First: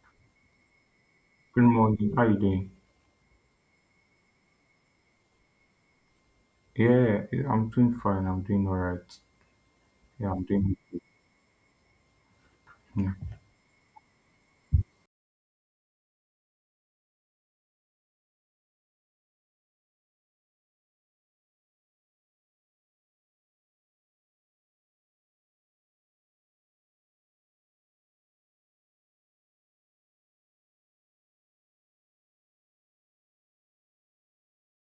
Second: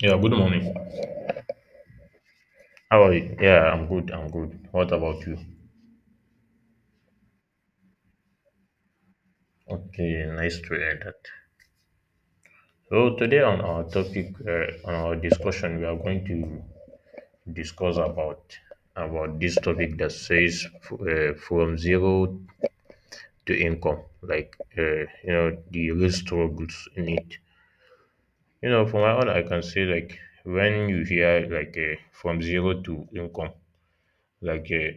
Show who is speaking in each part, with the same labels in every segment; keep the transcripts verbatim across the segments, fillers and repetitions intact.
Speaker 1: Yeah, good morning.
Speaker 2: Good morning. How you doing?
Speaker 1: How are you? Yeah, I'm good. I'm good. What about you?
Speaker 2: Yeah, yeah, I'm doing fine. I'm doing all right.
Speaker 1: Okay,
Speaker 2: Yeah, I'm
Speaker 1: nice to
Speaker 2: doing.
Speaker 1: hear that.
Speaker 2: Yeah.
Speaker 1: So today on our topic, uh, on our discussion, we are going to discuss about about this topic that says uh, from zero to income, like uh, you know the real struggles in it. You know, for my own, I can say like when you hear like uh, from zero to income, like uh,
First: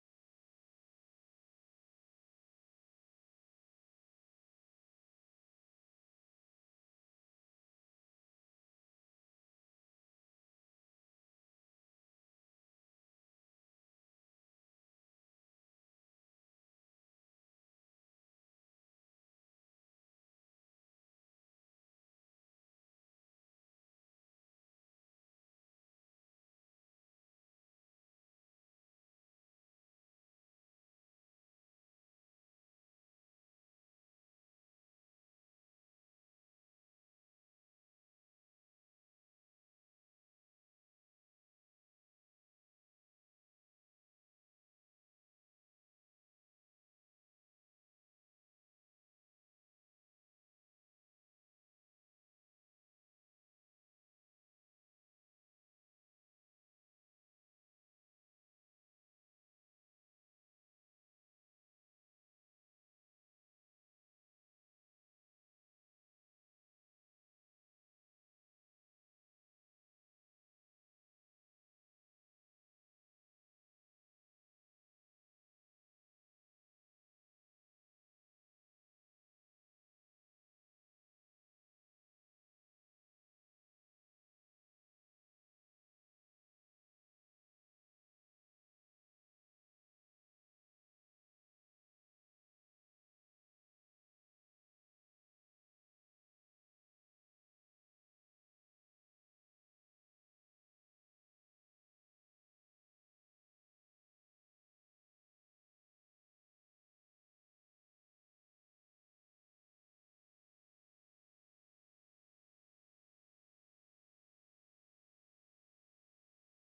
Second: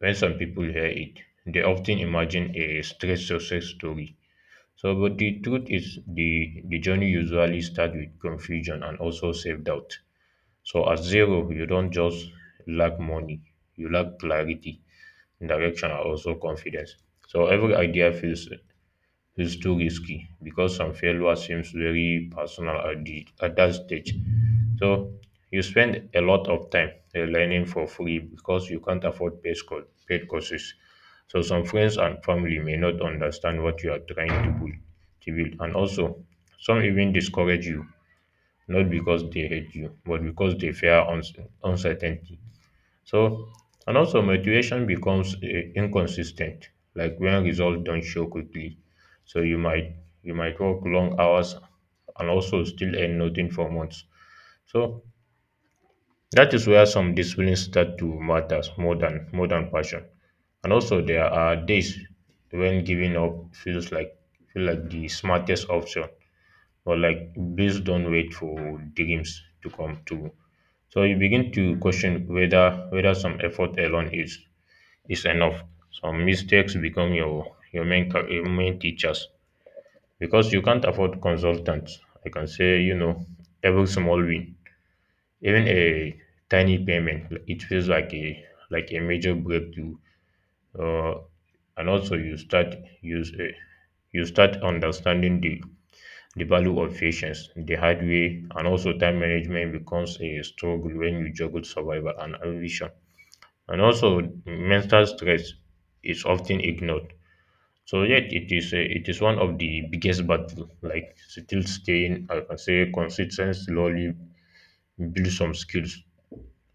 Speaker 1: when some people hear it, they often imagine a straight success story. So, but the truth is, the the journey usually starts with confusion and also self doubt. So, at zero, you don't just lack money; you lack clarity, direction, and also confidence. So, every idea feels is too risky because some failure seems very personal at, the, at that stage. So you spend a lot of time uh, learning for free because you can't afford paid, co- paid courses. So some friends and family may not understand what you are trying to build, to build. And also, some even discourage you, not because they hate you, but because they fear uns- uncertainty. So, and also motivation becomes uh, inconsistent, like when results don't show quickly. So you might you might work long hours and also still earn nothing for months. So that is where some disciplines start to matter more than more than passion. And also there are days when giving up feels like feel like the smartest option, or like please don't wait for dreams to come true. So you begin to question whether whether some effort alone is is enough. Some mistakes become your your main ca- your main teachers because you can't afford consultants. I can say you know every small win, even a tiny payment, it feels like a like a major breakthrough. Uh, and also you start use uh, you start understanding the the value of patience the hard way, and also time management becomes a struggle when you juggle survival and ambition, and also mental stress is often ignored. So yet it is a, it is one of the biggest battle. Like still staying, I can say consistent slowly build some skills.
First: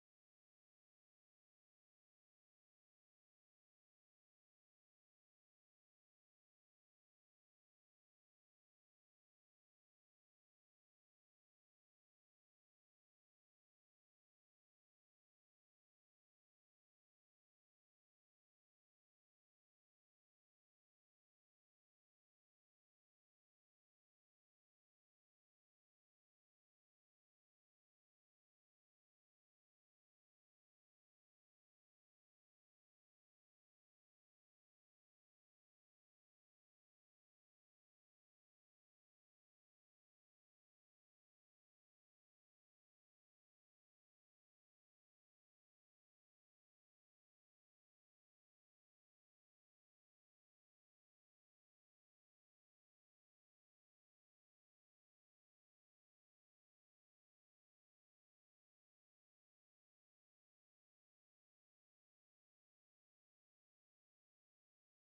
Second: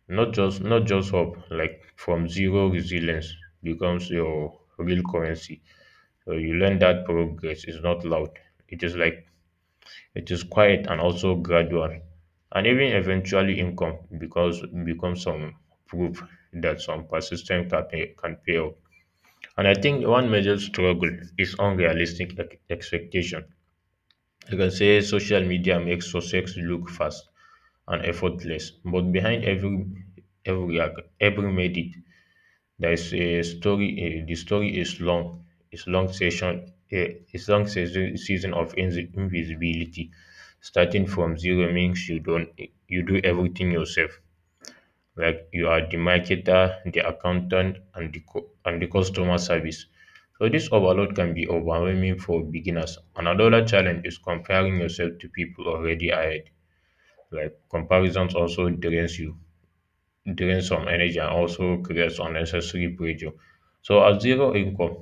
Speaker 1: Not just not just hope. Like from zero resilience becomes your real currency. So you learn that progress is not loud. It is like it is quiet and also gradual, and even eventually income because becomes some proof that some persistence can pay, can pay off. And I think one major struggle is unrealistic ex- expectation. You can say social media makes success look fast and effortless, but behind every every ac- every made it, there is a story. Eh, the story is long. It's long session. eh, It's long season season of invis- invisibility. Starting from zero means you don't you do everything yourself, like you are the marketer, the accountant, and the cu- and the customer service. So this overload can be overwhelming for beginners. Another challenge is comparing yourself to people already ahead. Like comparisons also drains you, drains some energy and also creates unnecessary pressure. So at zero income,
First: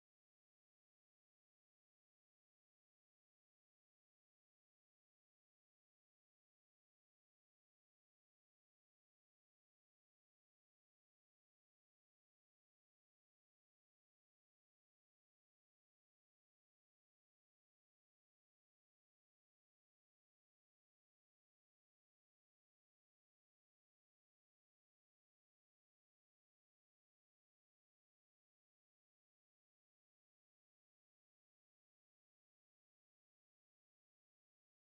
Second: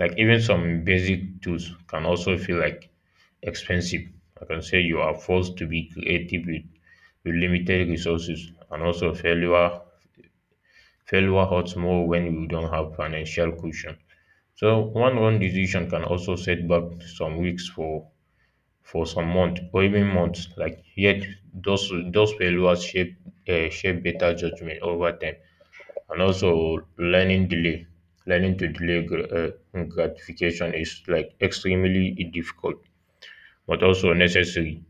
Speaker 1: like even some basic tools can also feel like expensive. I can say you are forced to be creative with, with limited resources, and also failure failure hurts more when you don't have financial cushion. So one wrong decision can also set back some weeks for for some months or even months. Like yet those those failures shape uh, shape better judgment over time. And also learning delay, learning to delay gr- uh, gratification is like extremely difficult, but also necessary.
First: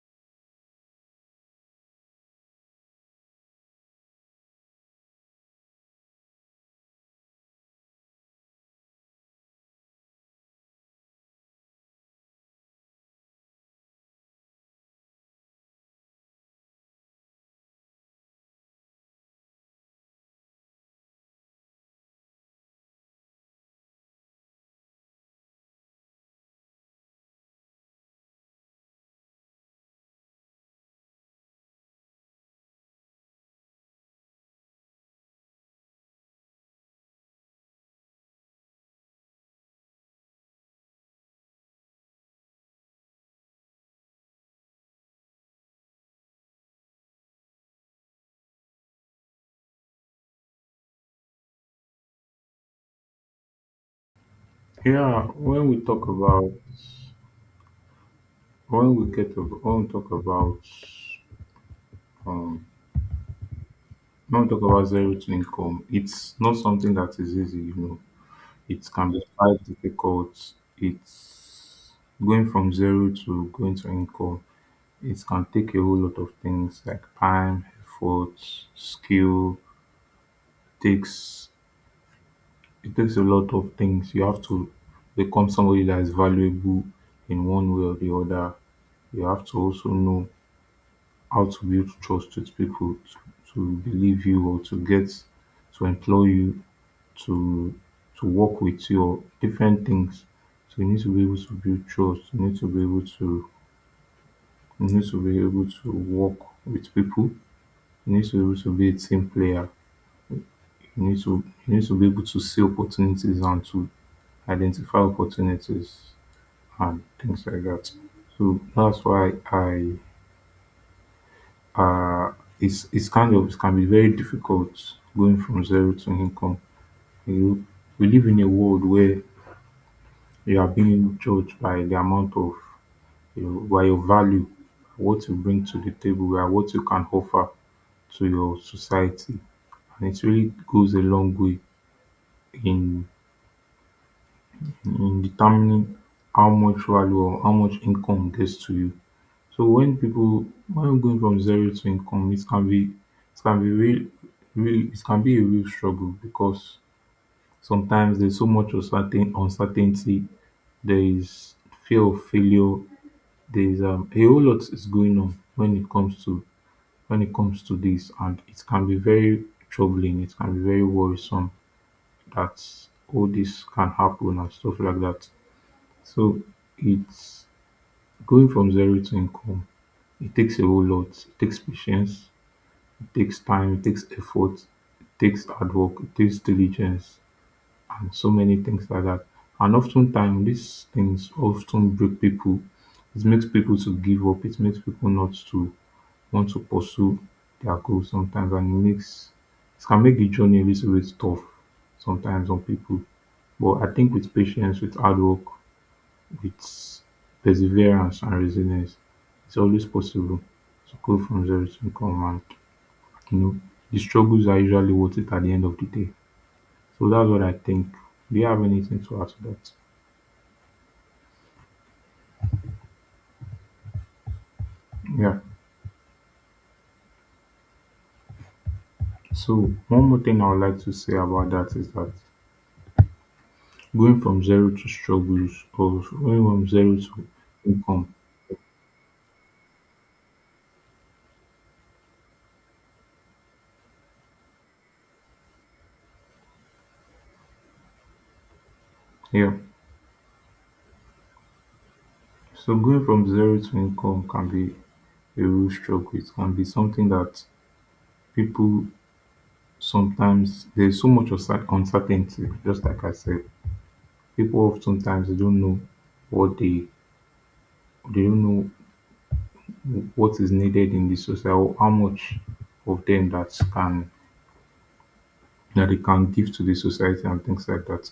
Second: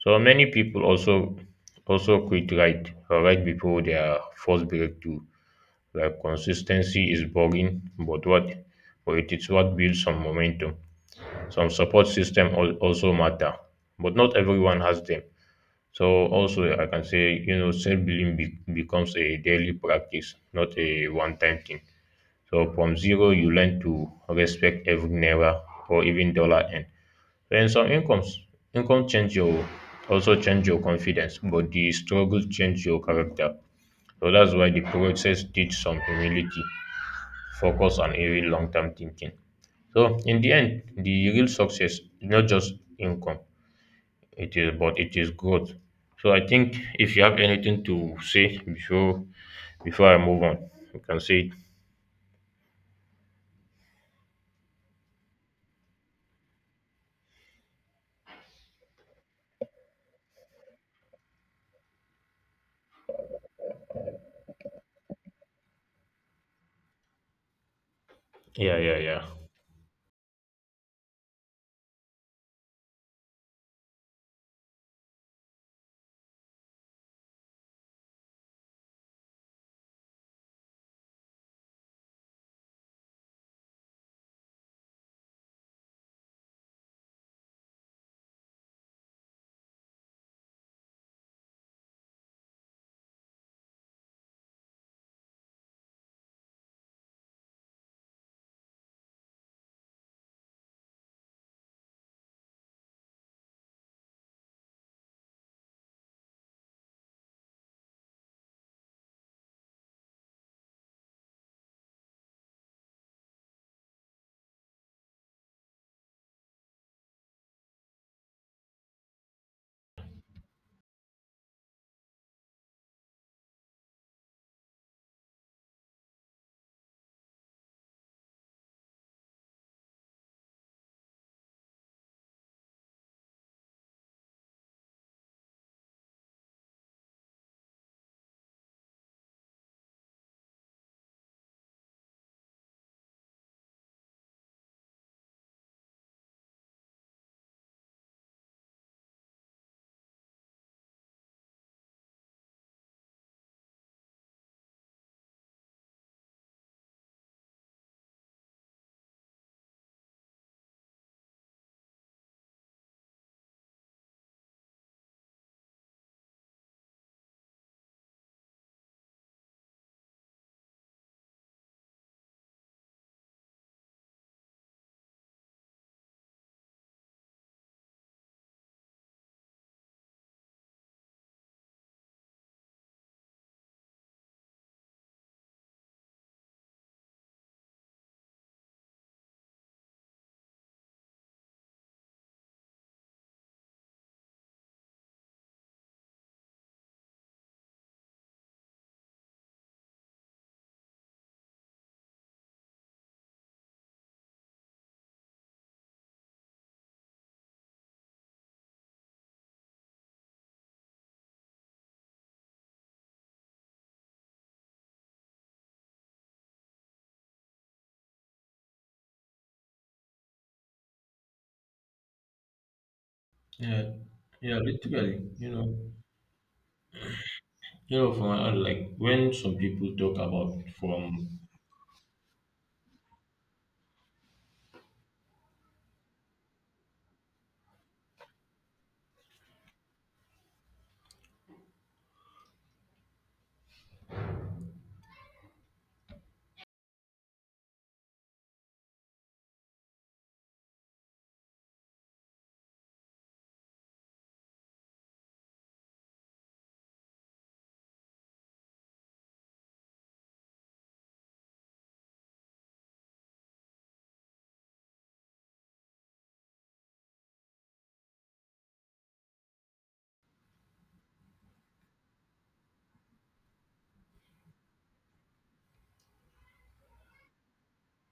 Speaker 1: So many people also also quit right uh, right before their first breakthrough, like consistency is boring, but what but it is what builds some momentum. Some support system al- also matter, but not everyone has them. So also I can say you know self belief be- becomes a daily practice, not a one time thing. So from zero you learn to respect every naira or even dollar end. Then some incomes income change your also change your confidence, but the struggle change your character. So that's why the process teach some humility, focus and even long term thinking. So in the end, the real success is not just income, it is but it is growth. So I think if you have anything to say before before I move on, you can say it.
Speaker 2: Yeah. When we talk about when we get to when we talk about um when we talk about zero to income, it's not something that is easy. You know,
Speaker 1: Yeah,
Speaker 2: it
Speaker 1: yeah,
Speaker 2: can be
Speaker 1: yeah.
Speaker 2: quite difficult. It's going from zero to going to income. It can take a whole lot of things like time, effort, skill, takes It takes a lot of things. You have to become somebody that is valuable in one way or the other. You have to also know how to build trust with people to, to believe you or to get to employ you to to work with you or different things. So you need to be able to build trust. You need to be able to you need to be able to work with people. You need to be able to be a team player. You need to you need to be able to see opportunities and to identify opportunities, and things like that. So that's why I uh it's it's kind of, it can be very difficult going from zero to income. You know, we live in a world where you are being judged by the amount of, you know, by your value, what you bring to the table, by what you can offer to your society. And it really goes a long way in in determining how much value or how much income gets to you. So when people when going from zero to income, it can be it can be real, real, it can be a real struggle because sometimes there's so much uncertain uncertainty. There is fear of failure. There is um, a whole lot is going on when it comes to when it comes to this, and it can be very troubling. It can be very worrisome that all this can happen and stuff like that. So it's going from zero to income. It takes a whole lot. It takes patience. It takes time, it takes effort, it takes hard work, it takes diligence, and so many things like that. And oftentimes, these things often break people. It makes people to give up. It makes people not to want to pursue their goals sometimes, and it makes it can make the journey a little bit tough sometimes on people. But I think with patience, with hard work, with perseverance and resilience, it's always possible to go from zero to income. You know, the struggles are usually worth it at the end of the day. So that's what I think. Do you have anything to add to that?
Speaker 1: Yeah, yeah, literally,
Speaker 2: Yeah.
Speaker 1: you know, you know, from my end, like when some
Speaker 2: So
Speaker 1: people
Speaker 2: one
Speaker 1: talk
Speaker 2: more thing I
Speaker 1: about
Speaker 2: would like to say
Speaker 1: from.
Speaker 2: about that is that going from zero to struggles, or going from zero to income. Yeah. So going from zero to income can be a real struggle. It can be something that people sometimes there's so much uncer- uncertainty, just like I said. People oftentimes they don't know what they they don't know what is needed in the society, or how much of them that can that they can give to the society and things like that.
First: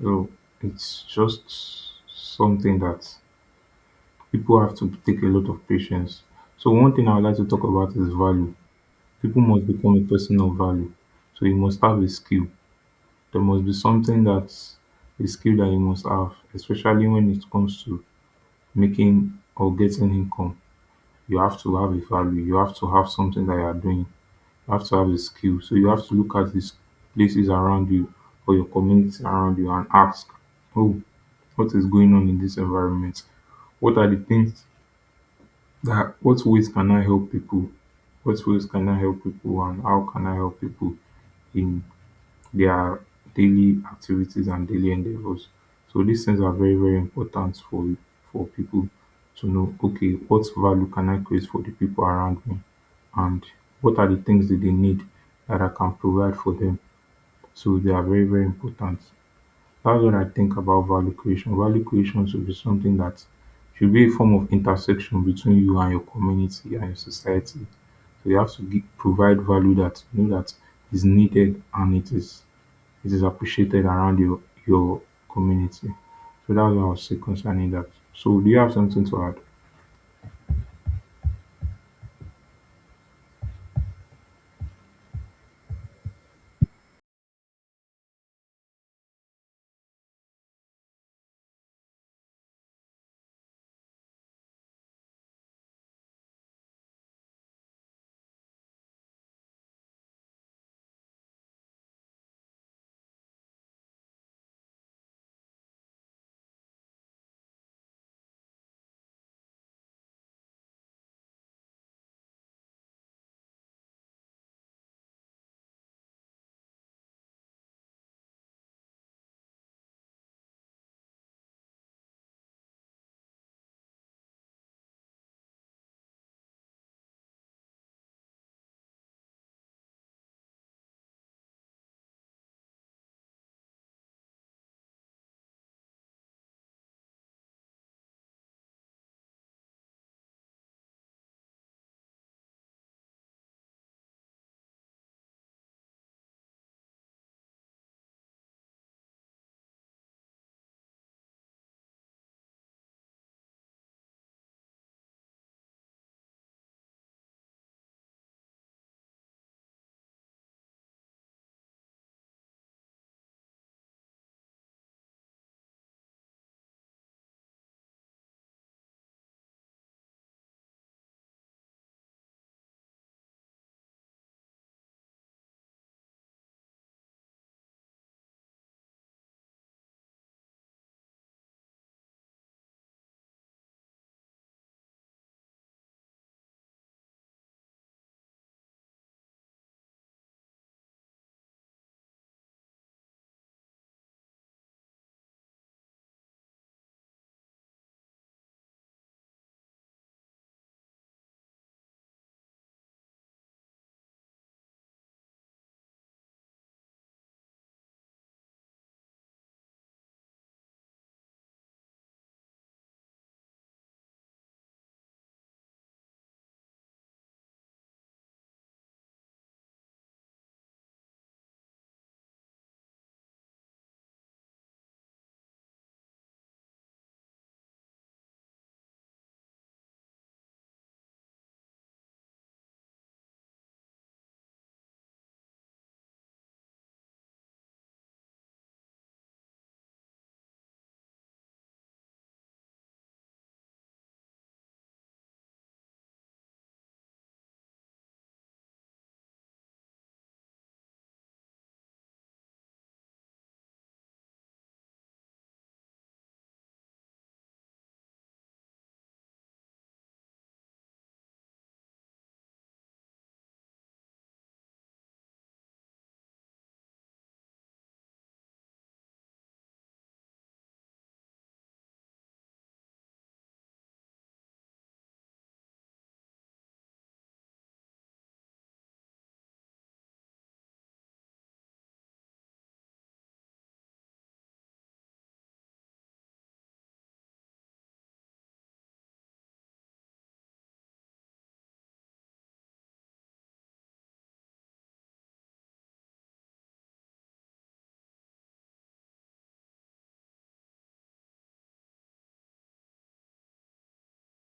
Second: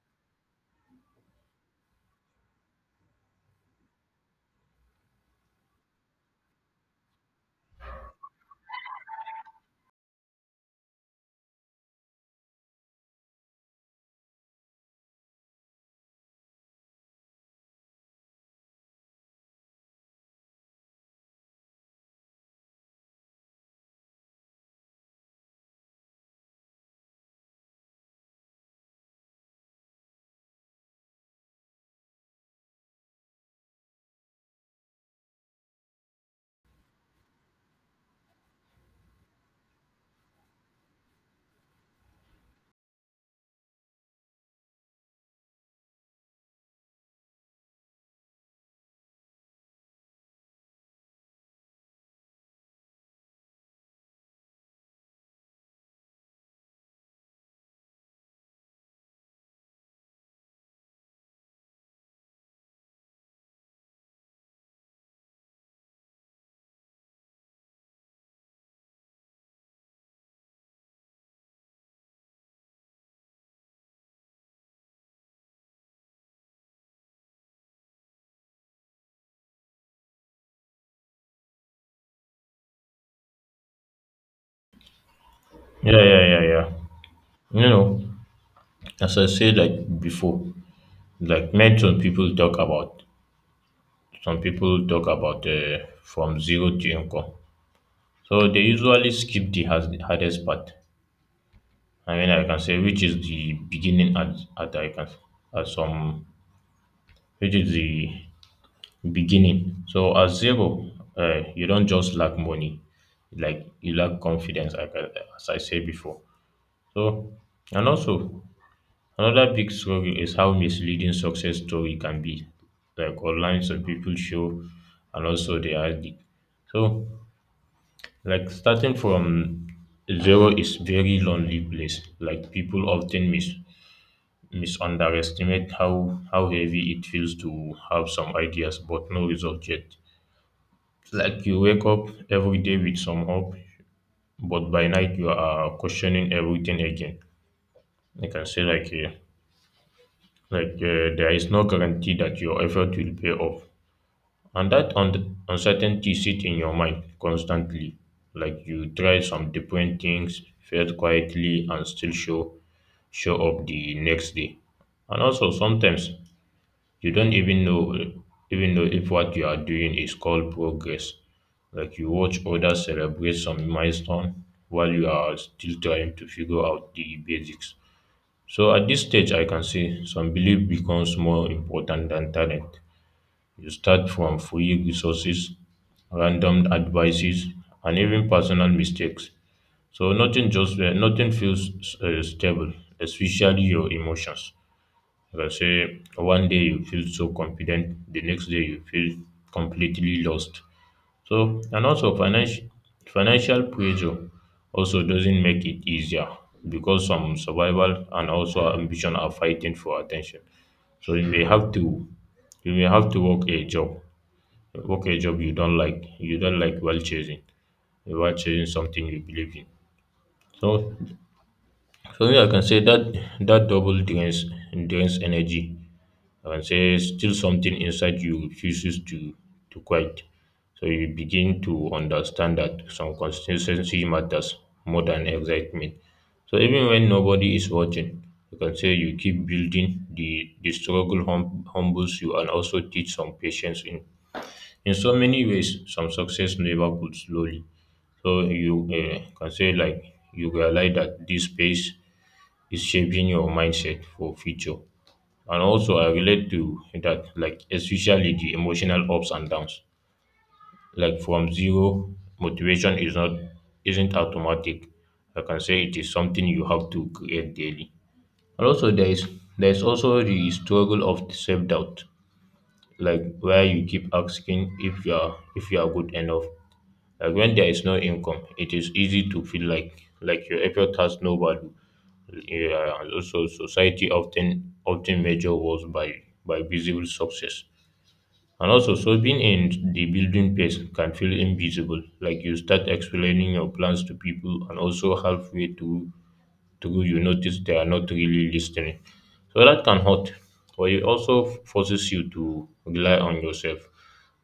Speaker 2: So it's just something that people have to take a lot of patience. So one thing I would like to talk about is value. People must become a person of value. So you must have a skill. There must be something that's a skill that you must have, especially when it comes to making or getting income. You have to have a value. You have to have something that you are doing. You have to have the skill. So you have to look at these places around you or your community around you and ask, oh, what is going on in this environment? What are the things that, what ways can I help people? What ways can I help people and how can I help people in their daily activities and daily endeavors. So these things are very, very important for for people to know, okay, what value can I create for the people around me? And what are the things that they need that I can provide for them? So they are very, very important. That's what I think about value creation. Value creation should be something that should be a form of intersection between you and your community and your society. So you have to give, provide value that you know that is needed and it is it is appreciated around your your community. So that's what I'll say concerning that. So do you have something to add?
Speaker 1: Yeah, yeah, yeah, yeah. You know, as I said like before, like men, some people talk about some people talk about uh, from zero to income. So they usually skip the has, hardest part. I mean, I can say which is the beginning at, at I can at some which is the beginning. So at zero, uh, you don't just lack money, like you lack confidence, like, I- as I said before. So and also another big struggle is how misleading success story can be, like online some people show, and also they are the so. Like starting from zero is very lonely place. Like people often mis misunderestimate how how heavy it feels to have some ideas but no result yet. Like you wake up every day with some hope, but by night you are questioning everything again. I can say like uh, like uh, there is no guarantee that your effort will pay off. And that un- uncertainty sits in your mind constantly. Like you try some different things, fail quietly, and still show show up the next day. And also sometimes you don't even know even know if what you are doing is called progress. Like you watch others celebrate some milestone while you are still trying to figure out the basics. So at this stage, I can say some belief becomes more important than talent. You start from free resources, random advices, and even personal mistakes. So nothing just uh, nothing feels uh, stable, especially your emotions. Like say one day you feel so confident, the next day you feel completely lost. So and also financial financial pressure also doesn't make it easier because some survival and also ambition are fighting for attention. So you may have to you may have to work a job, okay job you don't like you don't like while chasing while chasing something you believe in. So for me, I can say that that double drains drains energy. I can say still something inside you refuses to to quiet. So you begin to understand that some consistency matters more than excitement. So even when nobody is watching, you can say you keep building. The the struggle hum- humbles you and also teach some patience in in so many ways. Some success never could slowly. So you uh, can say like you realize that this space is shaping your mindset for future. And also I relate to that, like especially the emotional ups and downs. Like from zero, motivation is not isn't automatic. I can say it is something you have to create daily. And also there is there is also the struggle of self doubt, like where you keep asking if you are if you are good enough. Like when there is no income, it is easy to feel like like your effort has no value. Yeah, and also society often often measure worth by by visible success. And also, so being in the building phase can feel invisible. Like you start explaining your plans to people, and also halfway through, to you notice they are not really listening. So that can hurt, but it also forces you to rely on yourself.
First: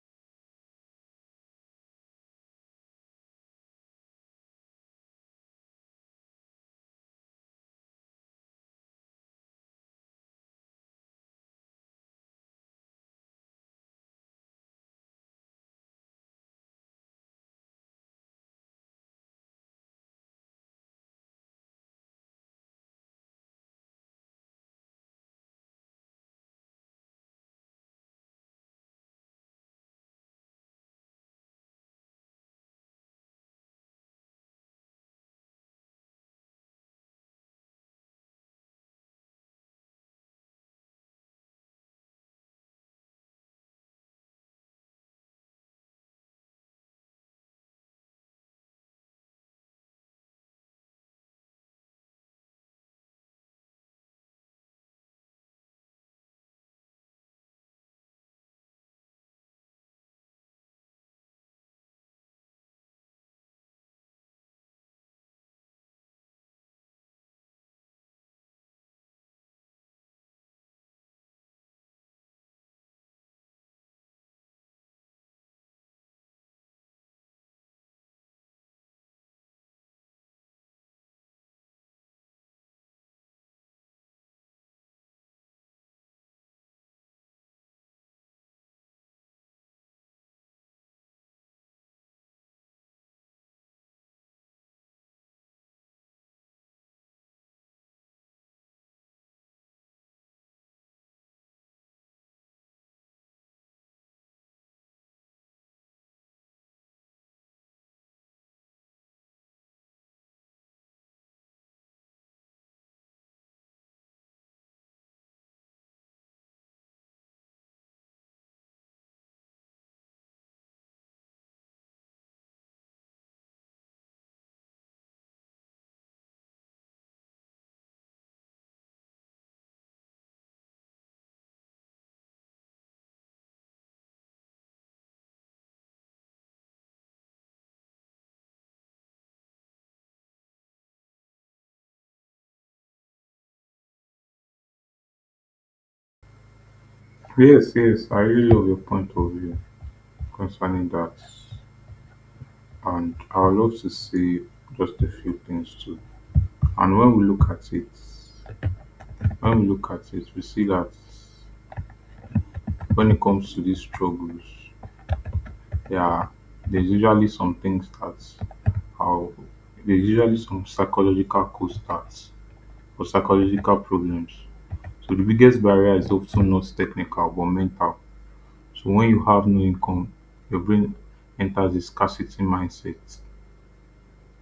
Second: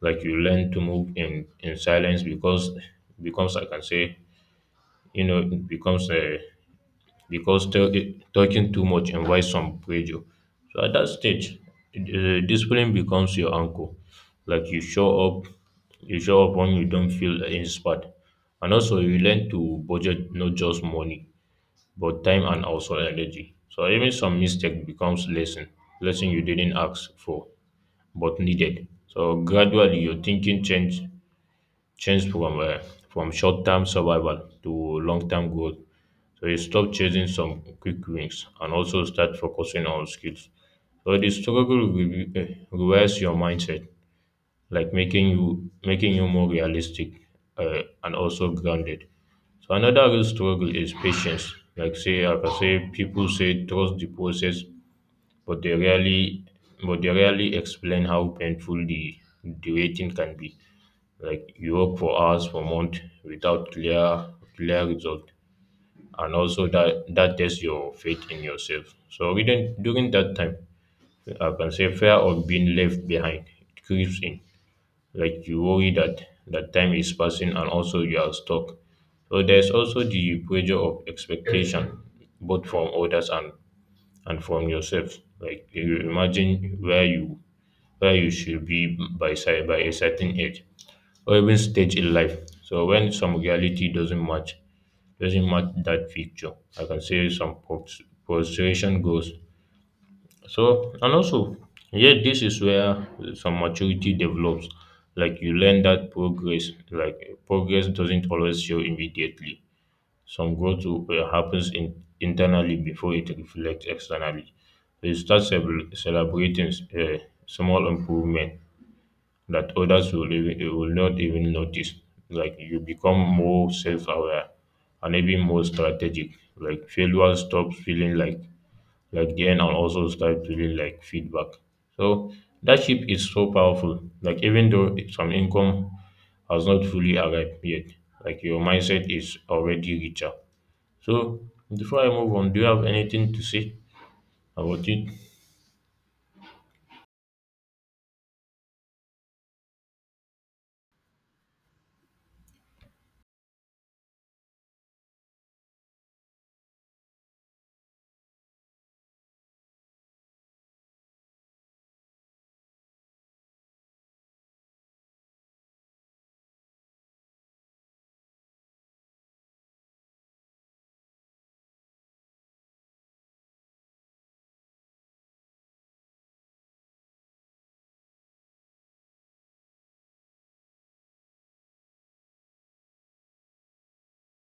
Speaker 1: Like you learn to move in in silence because becomes I can say you know it becomes a because t- talking too much invites some pressure. So at that stage, uh, discipline becomes your anchor. Like you show up, you show up when you don't feel inspired, and also you learn to budget not just money but time and also energy. So even some mistake becomes lesson, lesson you didn't ask for but needed. So gradually your thinking change change from uh, from short term survival to long term growth. So you stop chasing some quick wins and also start focusing on skills. So the struggle re- eh, reverse your mindset, like making you making you more realistic uh, and also grounded. So another real struggle is patience. Like say, like I say, people say trust the process, but they rarely, but they rarely explain how painful the the waiting can be. Like you work for hours for months without clear clear result, and also that that tests your faith in yourself. So during during that time, I can say fear of being left behind it creeps in, like you worry that that time is passing and also you are stuck. So there's also the pressure of expectation both from others and and from yourself. Like you imagine where you where you should be by cer- by a certain age or even stage in life. So when some reality doesn't match doesn't match that picture, I can say some frus- frustration goes. So and also, yeah, this is where some maturity develops. Like you learn that progress, like progress doesn't always show immediately. Some growth will- uh, happens in, internally before it reflects externally. So you start celebr- celebrating uh, small improvement that others will even, will not even notice. Like you become more self-aware and even more strategic. Like failure stops feeling like like gain and also start to be like feedback. So that ship is so powerful. Like even though some income has not fully arrived yet, like your mindset is already richer. So before I move on, do you have anything to say about it?
Speaker 2: Yes, yes, I really love your point of view concerning that. And I would love to say just a few things too. And when we look at it, when we look at it, we see that when it comes to these struggles, yeah, there's usually some things that are there's usually some psychological co-starts or psychological problems. So the biggest barrier is often not technical but mental. So when you have no income, your brain enters a scarcity mindset,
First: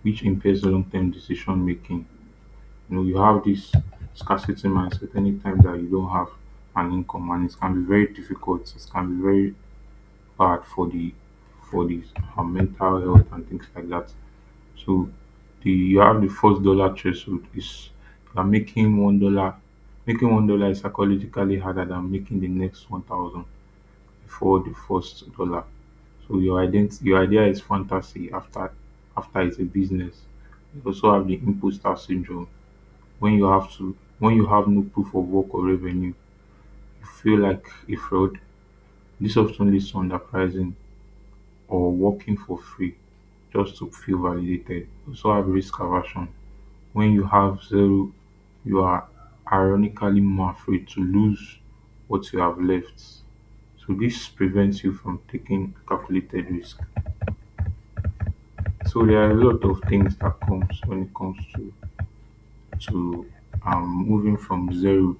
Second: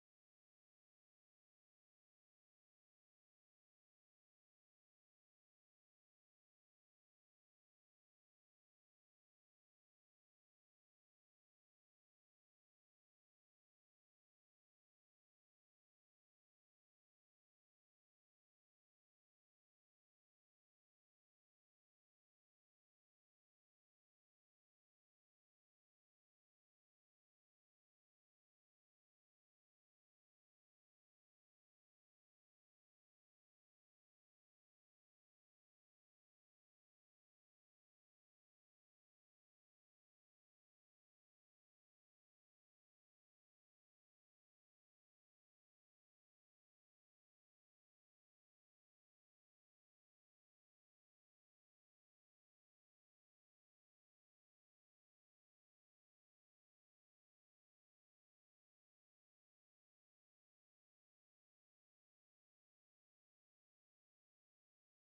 Speaker 2: which impairs long term decision making. You know, you have this scarcity mindset anytime that you don't have an income, and it can be very difficult, it can be very hard for the for the uh, mental health and things like that. So the you have the first dollar threshold is, are making one dollar. Making one dollar is psychologically harder than making the next one thousand before the first dollar. So your ident- your idea is fantasy after after it's a business. You also have the imposter syndrome. When you have to when you have no proof of work or revenue, you feel like a fraud. This often leads to underpricing or working for free just to feel validated. You also have risk aversion. When you have zero, you are ironically more afraid to lose what you have left. So this prevents you from taking calculated risk. So there are a lot of things that comes when it comes to to um, moving from zero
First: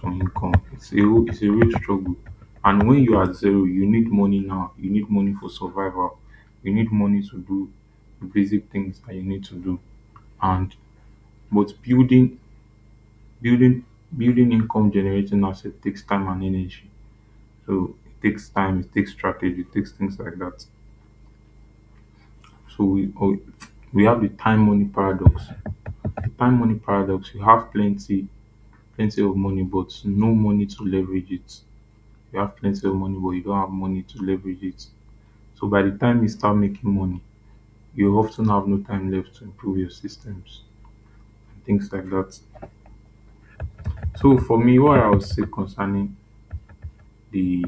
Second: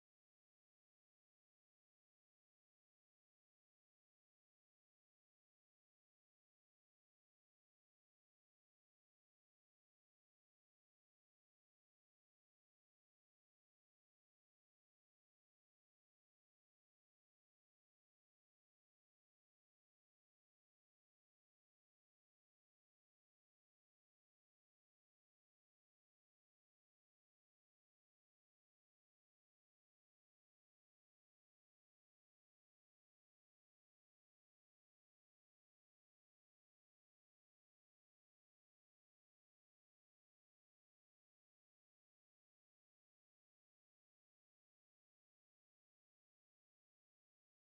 Speaker 2: to income. It's a real- it's a real struggle. And when you are at zero, you need money now. You need money for survival. You need money to do the basic things that you need to do. And but building Building building income generating asset takes time and energy. So it takes time, it takes strategy, it takes things like that. So we or- we have the time money paradox. The time money paradox. You have plenty plenty of money, but no money to leverage it. You have plenty of money, but you don't have money to leverage it. So by the time you start making money, you often have no time left to improve your systems and things like that. So for me, what I would say concerning the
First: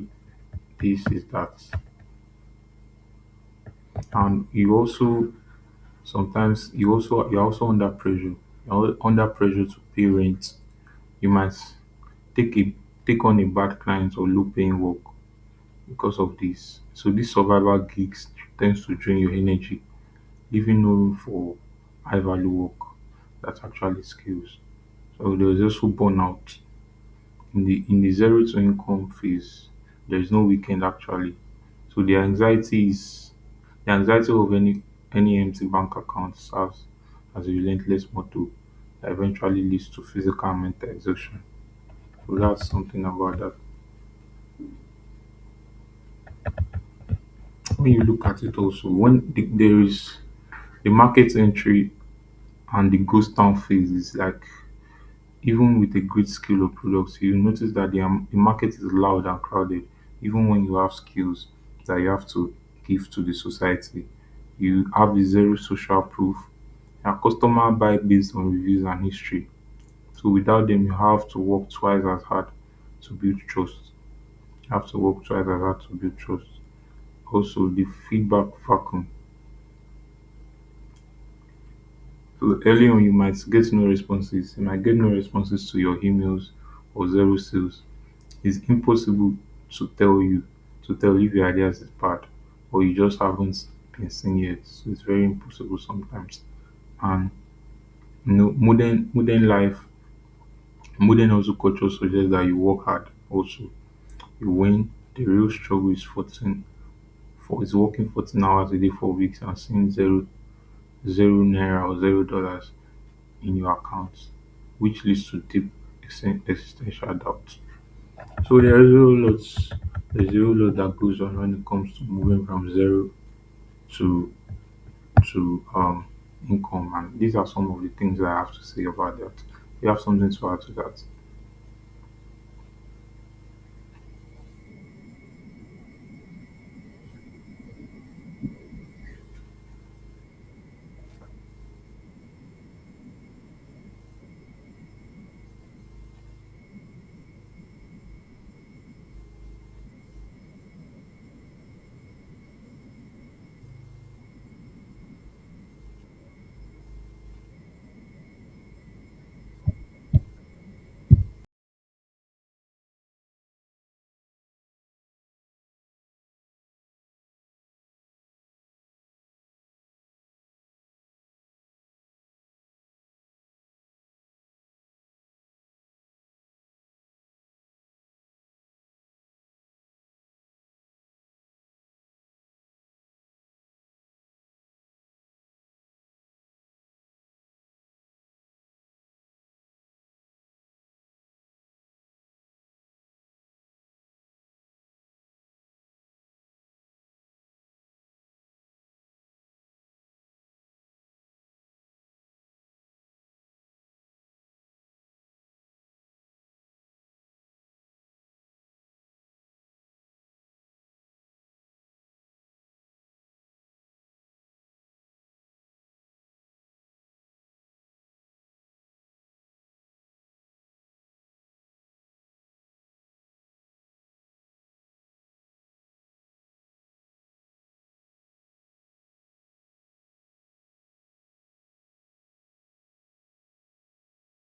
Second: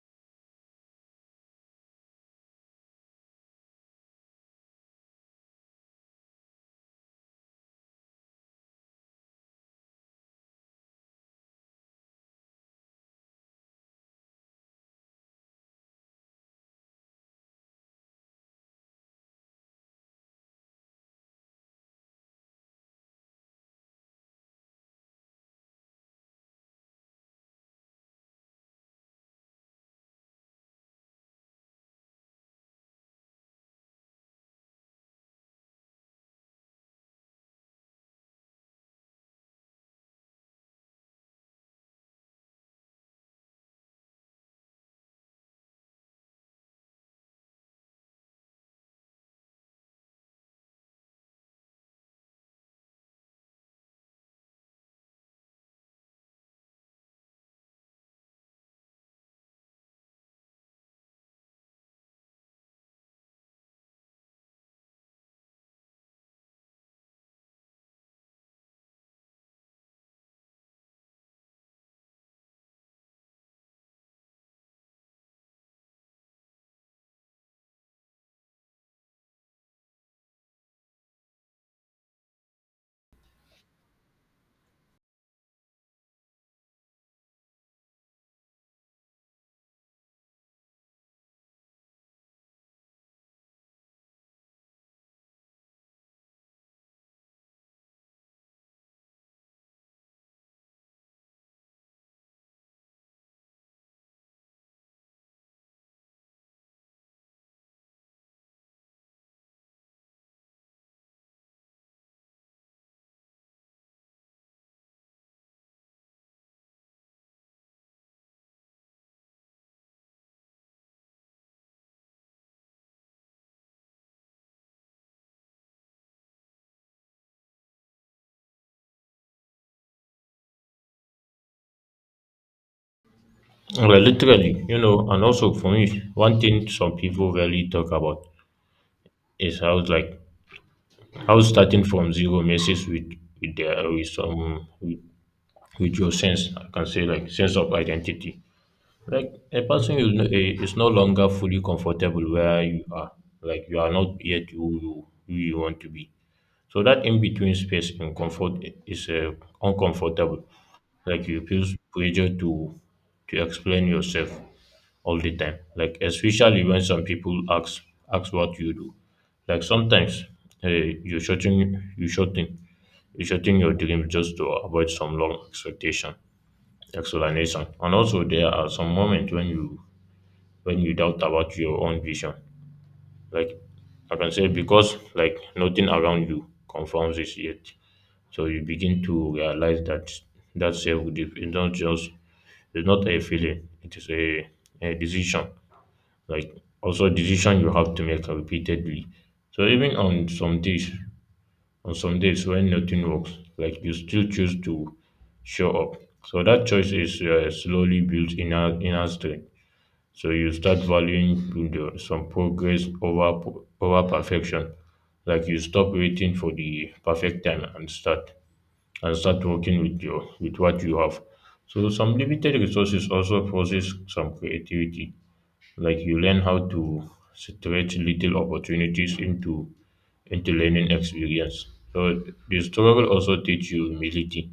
Speaker 2: this is that, and you also sometimes you also you're also under pressure. You're al- under pressure to pay rent. You might take a take on a bad client or low paying work because of this. So these survival gigs tends to drain your energy, leaving no room for high value work that's actually skills. So there's also burnout in the in the zero to income phase, there is no weekend actually. So the anxiety is the anxiety of any any empty bank account serves as a relentless motto that eventually leads to physical and mental exhaustion. So that's something about that. When you look at it also, when the, there is the market entry and the ghost town phase is like, even with a great scale of products, you notice that the, am- the market is loud and crowded. Even when you have skills that you have to give to the society, you have the zero social proof. Your customer buy based on reviews and history. So without them, you have to work twice as hard to build trust. You have to work twice as hard to build trust. Also, the feedback vacuum. So early on, you might get no responses. You might get no responses to your emails or zero sales. It's impossible to tell you to tell if your ideas is bad or you just haven't been seen yet. So it's very impossible sometimes. And you know, modern modern life, modern also culture suggests that you work hard also. You win. The real struggle is fourteen for is working fourteen hours a day for weeks and seeing zero zero naira or zero dollars in your account, which leads to deep exi- existential doubt. So there is a whole lot there's a whole lot that goes on when it comes to moving from zero to to um income, and these are some of the things I have to say about that. You have something to add to that?
Speaker 1: Well, literally, you know, and also for me, one thing some people rarely talk about is how it's like how starting from zero messes with with their with some with, with your sense. I can say like sense of identity. Like a person is no, eh, is no longer fully comfortable where you are. Like you are not yet who you who you want to be. So that in between space in comfort i- is uh, uncomfortable. Like you feel pressure to to explain yourself all the time. Like especially when some people ask ask what you do. Like sometimes uh, you shorten you shorten you shorten your dream just to avoid some long expectation explanation. And also there are some moments when you when you doubt about your own vision. Like I can say because like nothing around you confirms this yet. So you begin to realize that that self belief is not just, it's not a feeling, it is a, a decision. Like also a decision you have to make repeatedly. So even on some days on some days when nothing works, like you still choose to show up. So that choice is uh, slowly builds inner inner strength. So you start valuing pro- some progress over po- over perfection. Like you stop waiting for the perfect time and start and start working with your with what you have. So some limited resources also forces some creativity. Like you learn how to stretch little opportunities into into learning experience. So the struggle also teach you humility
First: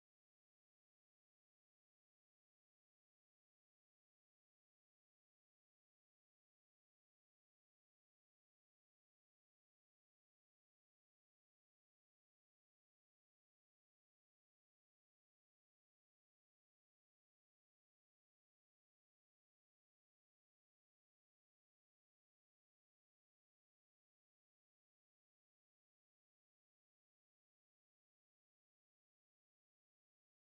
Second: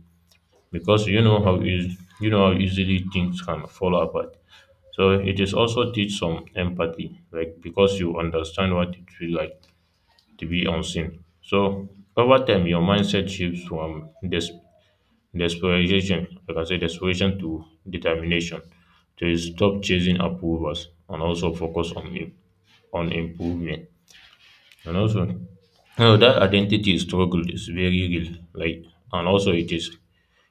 Speaker 1: because you know how is you know how easily things can fall apart. So it is also teach some empathy, like because you understand what it feels like to be unseen. So over time, your mindset shifts from des- desperation, I can say desperation to determination. So you stop chasing approvals and also focus on im- on improvement. And also, you know, that identity struggle is very real. Like, and also it is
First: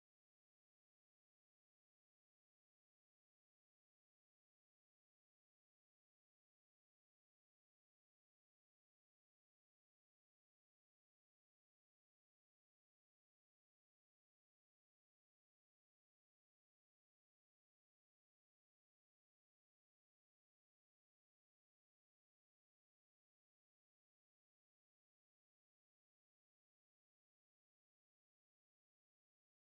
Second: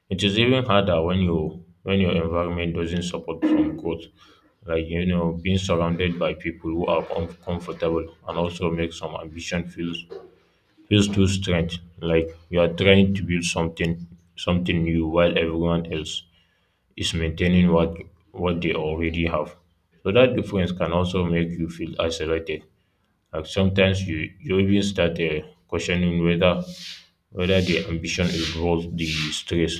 Speaker 1: it is even harder when you when your environment doesn't support some growth, like you know being surrounded by people who are uncomfortable and also make some ambition feels feels too strange. Like you are trying to build something something new while everyone else is maintaining what what they already have. So that difference can also make you feel isolated. Like sometimes you you even start uh, questioning whether whether the ambition involves the stress.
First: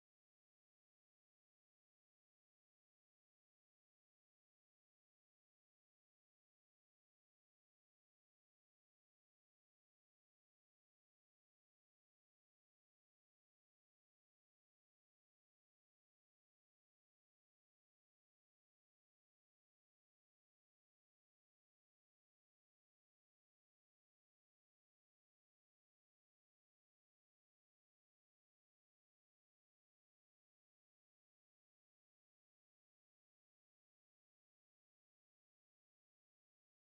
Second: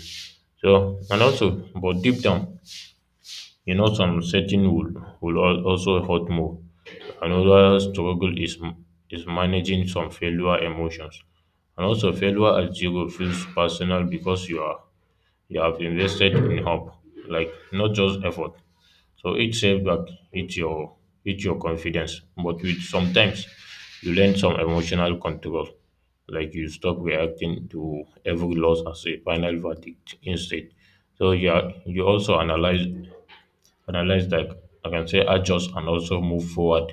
Speaker 1: So and also, but deep down, you know, some setting will will al- also hurt more. Another struggle is is managing some failure emotions, and also failure at zero feels personal because you are, you have invested in hope, like not just effort. So it each setback hit your hit your confidence, but with sometimes you learn some emotional control, like you stop reacting to every loss as a final verdict instead. So yeah, you also analyze analyze like, I can say adjust and also move forward.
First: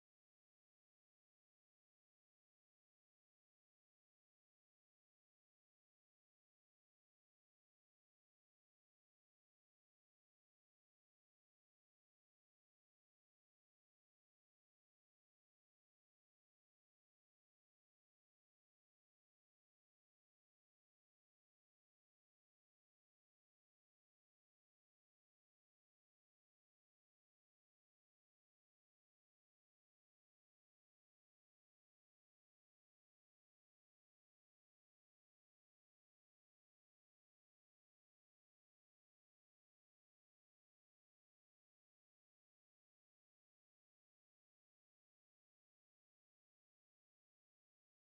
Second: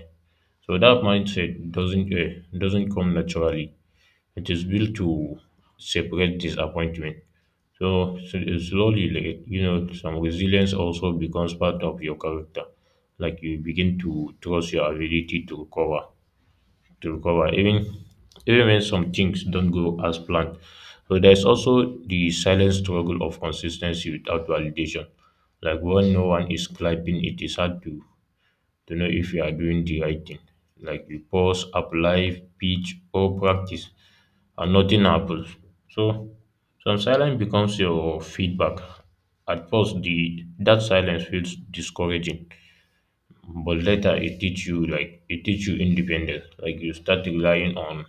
Speaker 1: So that mindset doesn't uh, doesn't come naturally. It is built to separate disappointment. So s- slowly, like, you know, some resilience also becomes part of your character. Like you begin to trust your ability to recover, to recover, even even when some things don't go as planned. So there's also the silent struggle of consistency without validation. Like when no one is clapping, it is hard to to know if you are doing the right thing. Like you pause, apply, pitch, or practice and nothing happens. So some silence becomes your feedback. At first, the that silence feels discouraging, but later it teach you like it teach you independence. Like you start relying on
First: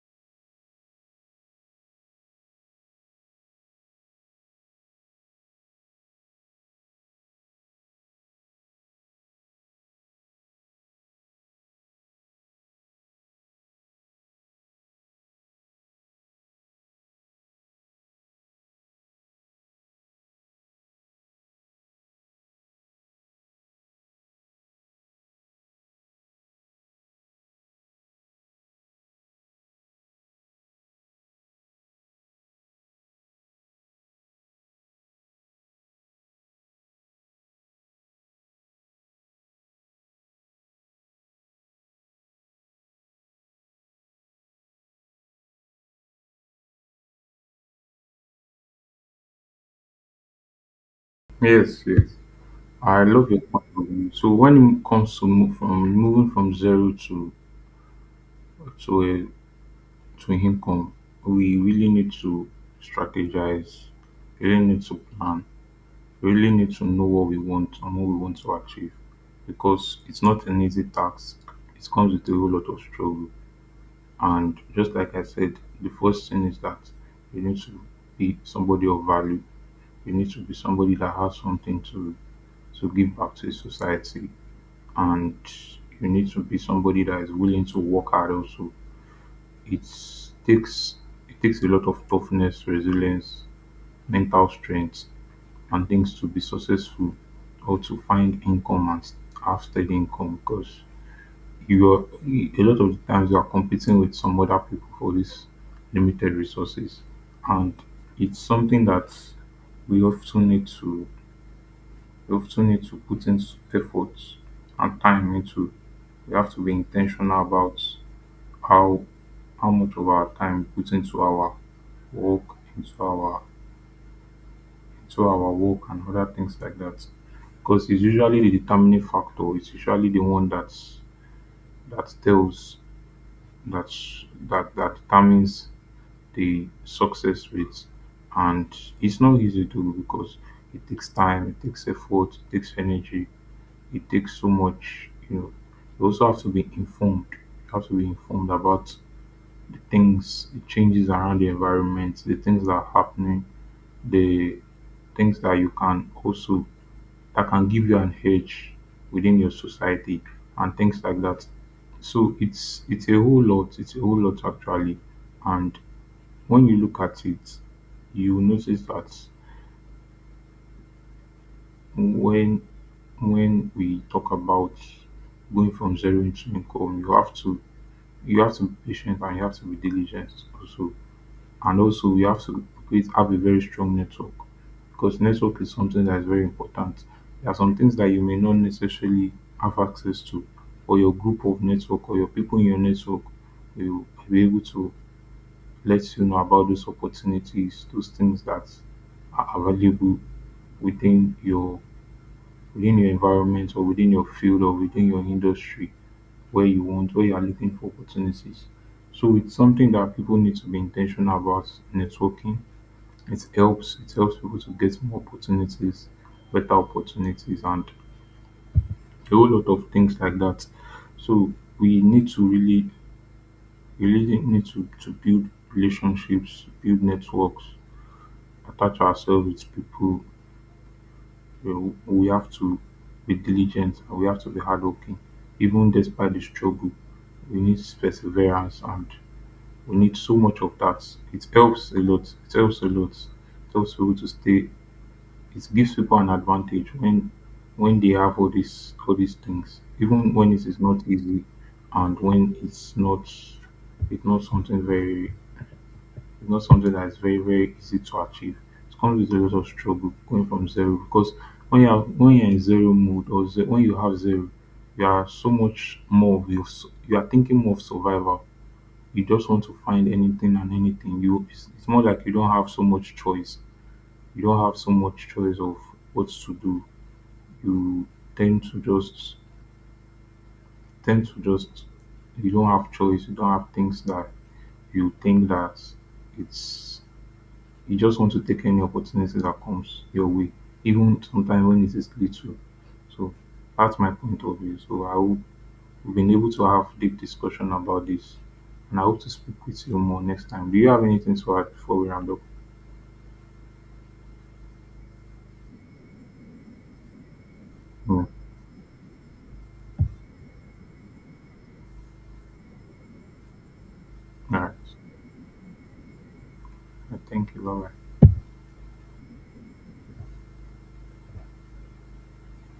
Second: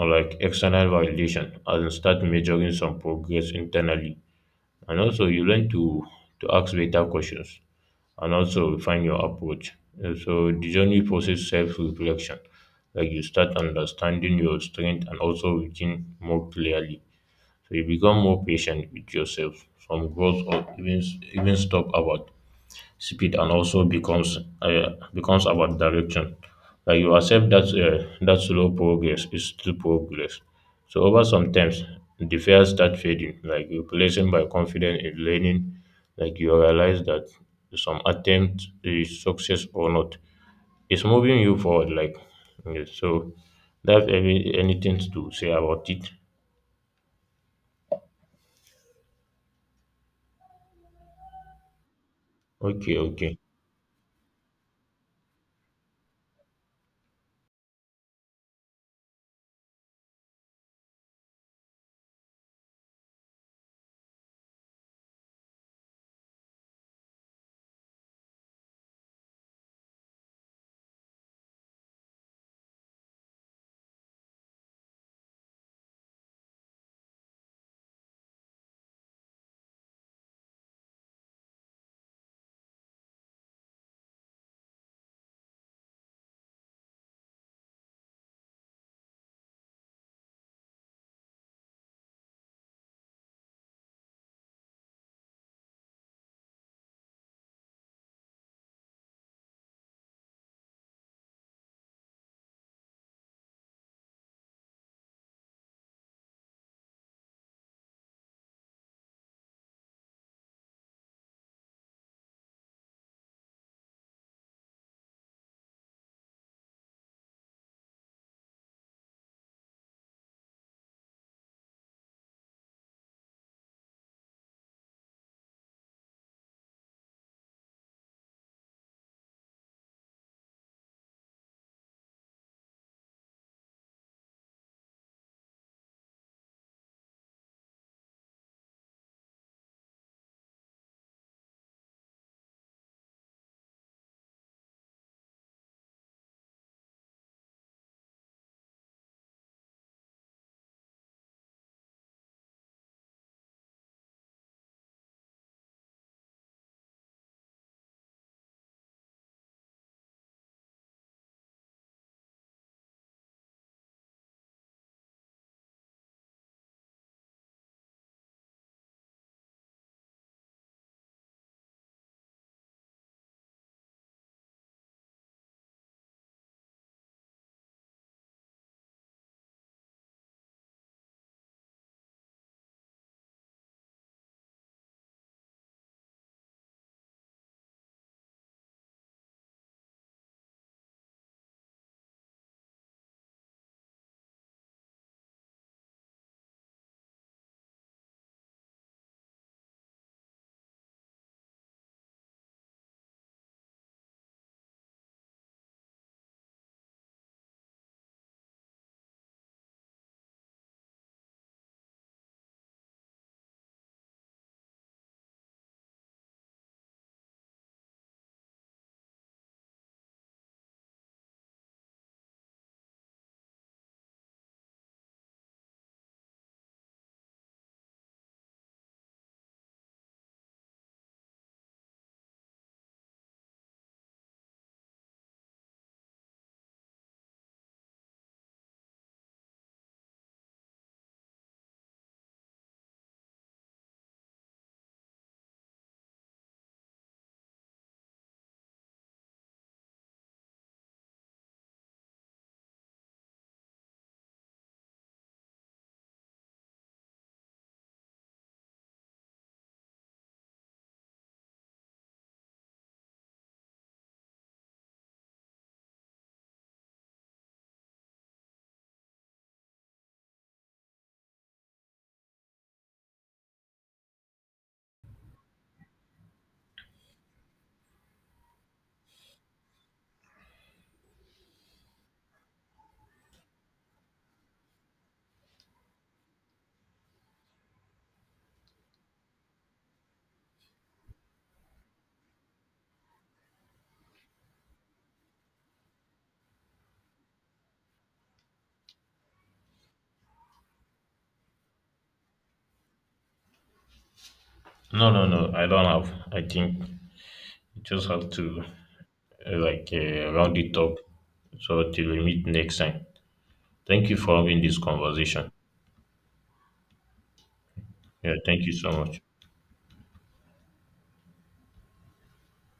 Speaker 1: on like external validation and start measuring some progress internally. And also you learn to to ask better questions and also refine your approach. And so the journey process self reflection. Like you start understanding your strength and also reaching more clearly, so you become more patient with yourself. Some growth or even even stop about speed and also becomes uh, becomes about direction. Like you accept that uh, that slow progress is still progress. So over some times, the fear start fading, like replacing by confidence in learning. Like you realize that some attempt is success or not. It's moving you forward. Like yeah, so, that's every anything to say about it.
Speaker 2: Yes, yes.
Speaker 1: Okay,
Speaker 2: I love
Speaker 1: okay.
Speaker 2: your point of view. So when it comes to move from moving from zero to to a to income, we really need to strategize. We really need to plan, we really need to know what we want and what we want to achieve, because it's not an easy task. It comes with a whole lot of struggle. And just like I said, the first thing is that you need to be somebody of value. You need to be somebody that has something to to give back to the society, and you need to be somebody that is willing to work hard. Also, it takes it takes a lot of toughness, resilience, mental strength, and things to be successful or to find income and have steady income, because you are, a lot of the times, you are competing with some other people for these limited resources. And it's something that we often need to we often need to put in effort and time into. We have to be intentional about how how much of our time we put into our work, into our into our work and other things like that, because it's usually the determining factor. It's usually the one that's that tells that that that determines the success rate. And it's not easy to do, because it takes time, it takes effort, it takes energy, it takes so much, you know. You also have to be informed. You have to be informed about the things, the changes around the environment, the things that are happening, the things that you can also, that can give you an edge within your society and things like that. So it's it's a whole lot, it's a whole lot actually. And when you look at it, you notice that when when we talk about going from zero into income, you have to you have to be patient and you have to be diligent also. And also, we have to create, have a very strong network, because network is something that is very important. There are some things that you may not necessarily have access to, but your group of network or your people in your network will be able to let you know about those opportunities, those things that are available within your within your environment or within your field or within your industry, where you want where you are looking for opportunities. So it's something that people need to be intentional about. Networking, it helps it helps people to get more opportunities, better opportunities and a whole lot of things like that. So we need to really, really need to, to build relationships, build networks, attach ourselves with people. You know, we have to be diligent and we have to be hardworking. Even despite the struggle, we need perseverance, and we need so much of that. It helps a lot. It helps a lot. It helps people to stay, it gives people an advantage when when they have all these all these things, even when it is not easy, and when it's not it's not something very, it's not something that is very, very easy to achieve. It comes with a lot of struggle going from zero, because when you are, when you're in zero mode, or ze- when you have zero, you are so much more of your s- you are thinking more of survival. You just want to find anything and anything. You it's, it's more like you don't have so much choice. You don't have so much choice of what to do. You tend to just tend to just you don't have choice, you don't have things that you think that it's you just want to take any opportunity that comes your way, even sometimes when it is little. So that's my point of view. So I hope we've been able to have deep discussion about this. And I hope to speak with you more next time. Do you have anything to add before we round up?
Speaker 1: No, no, no. I don't have. I think you just
Speaker 2: No. All
Speaker 1: have to uh, like uh, round it up. So till we meet next time. Thank you for having
Speaker 2: right.
Speaker 1: this conversation.
Speaker 2: Thank you. Bye.
Speaker 1: Yeah, thank you so much.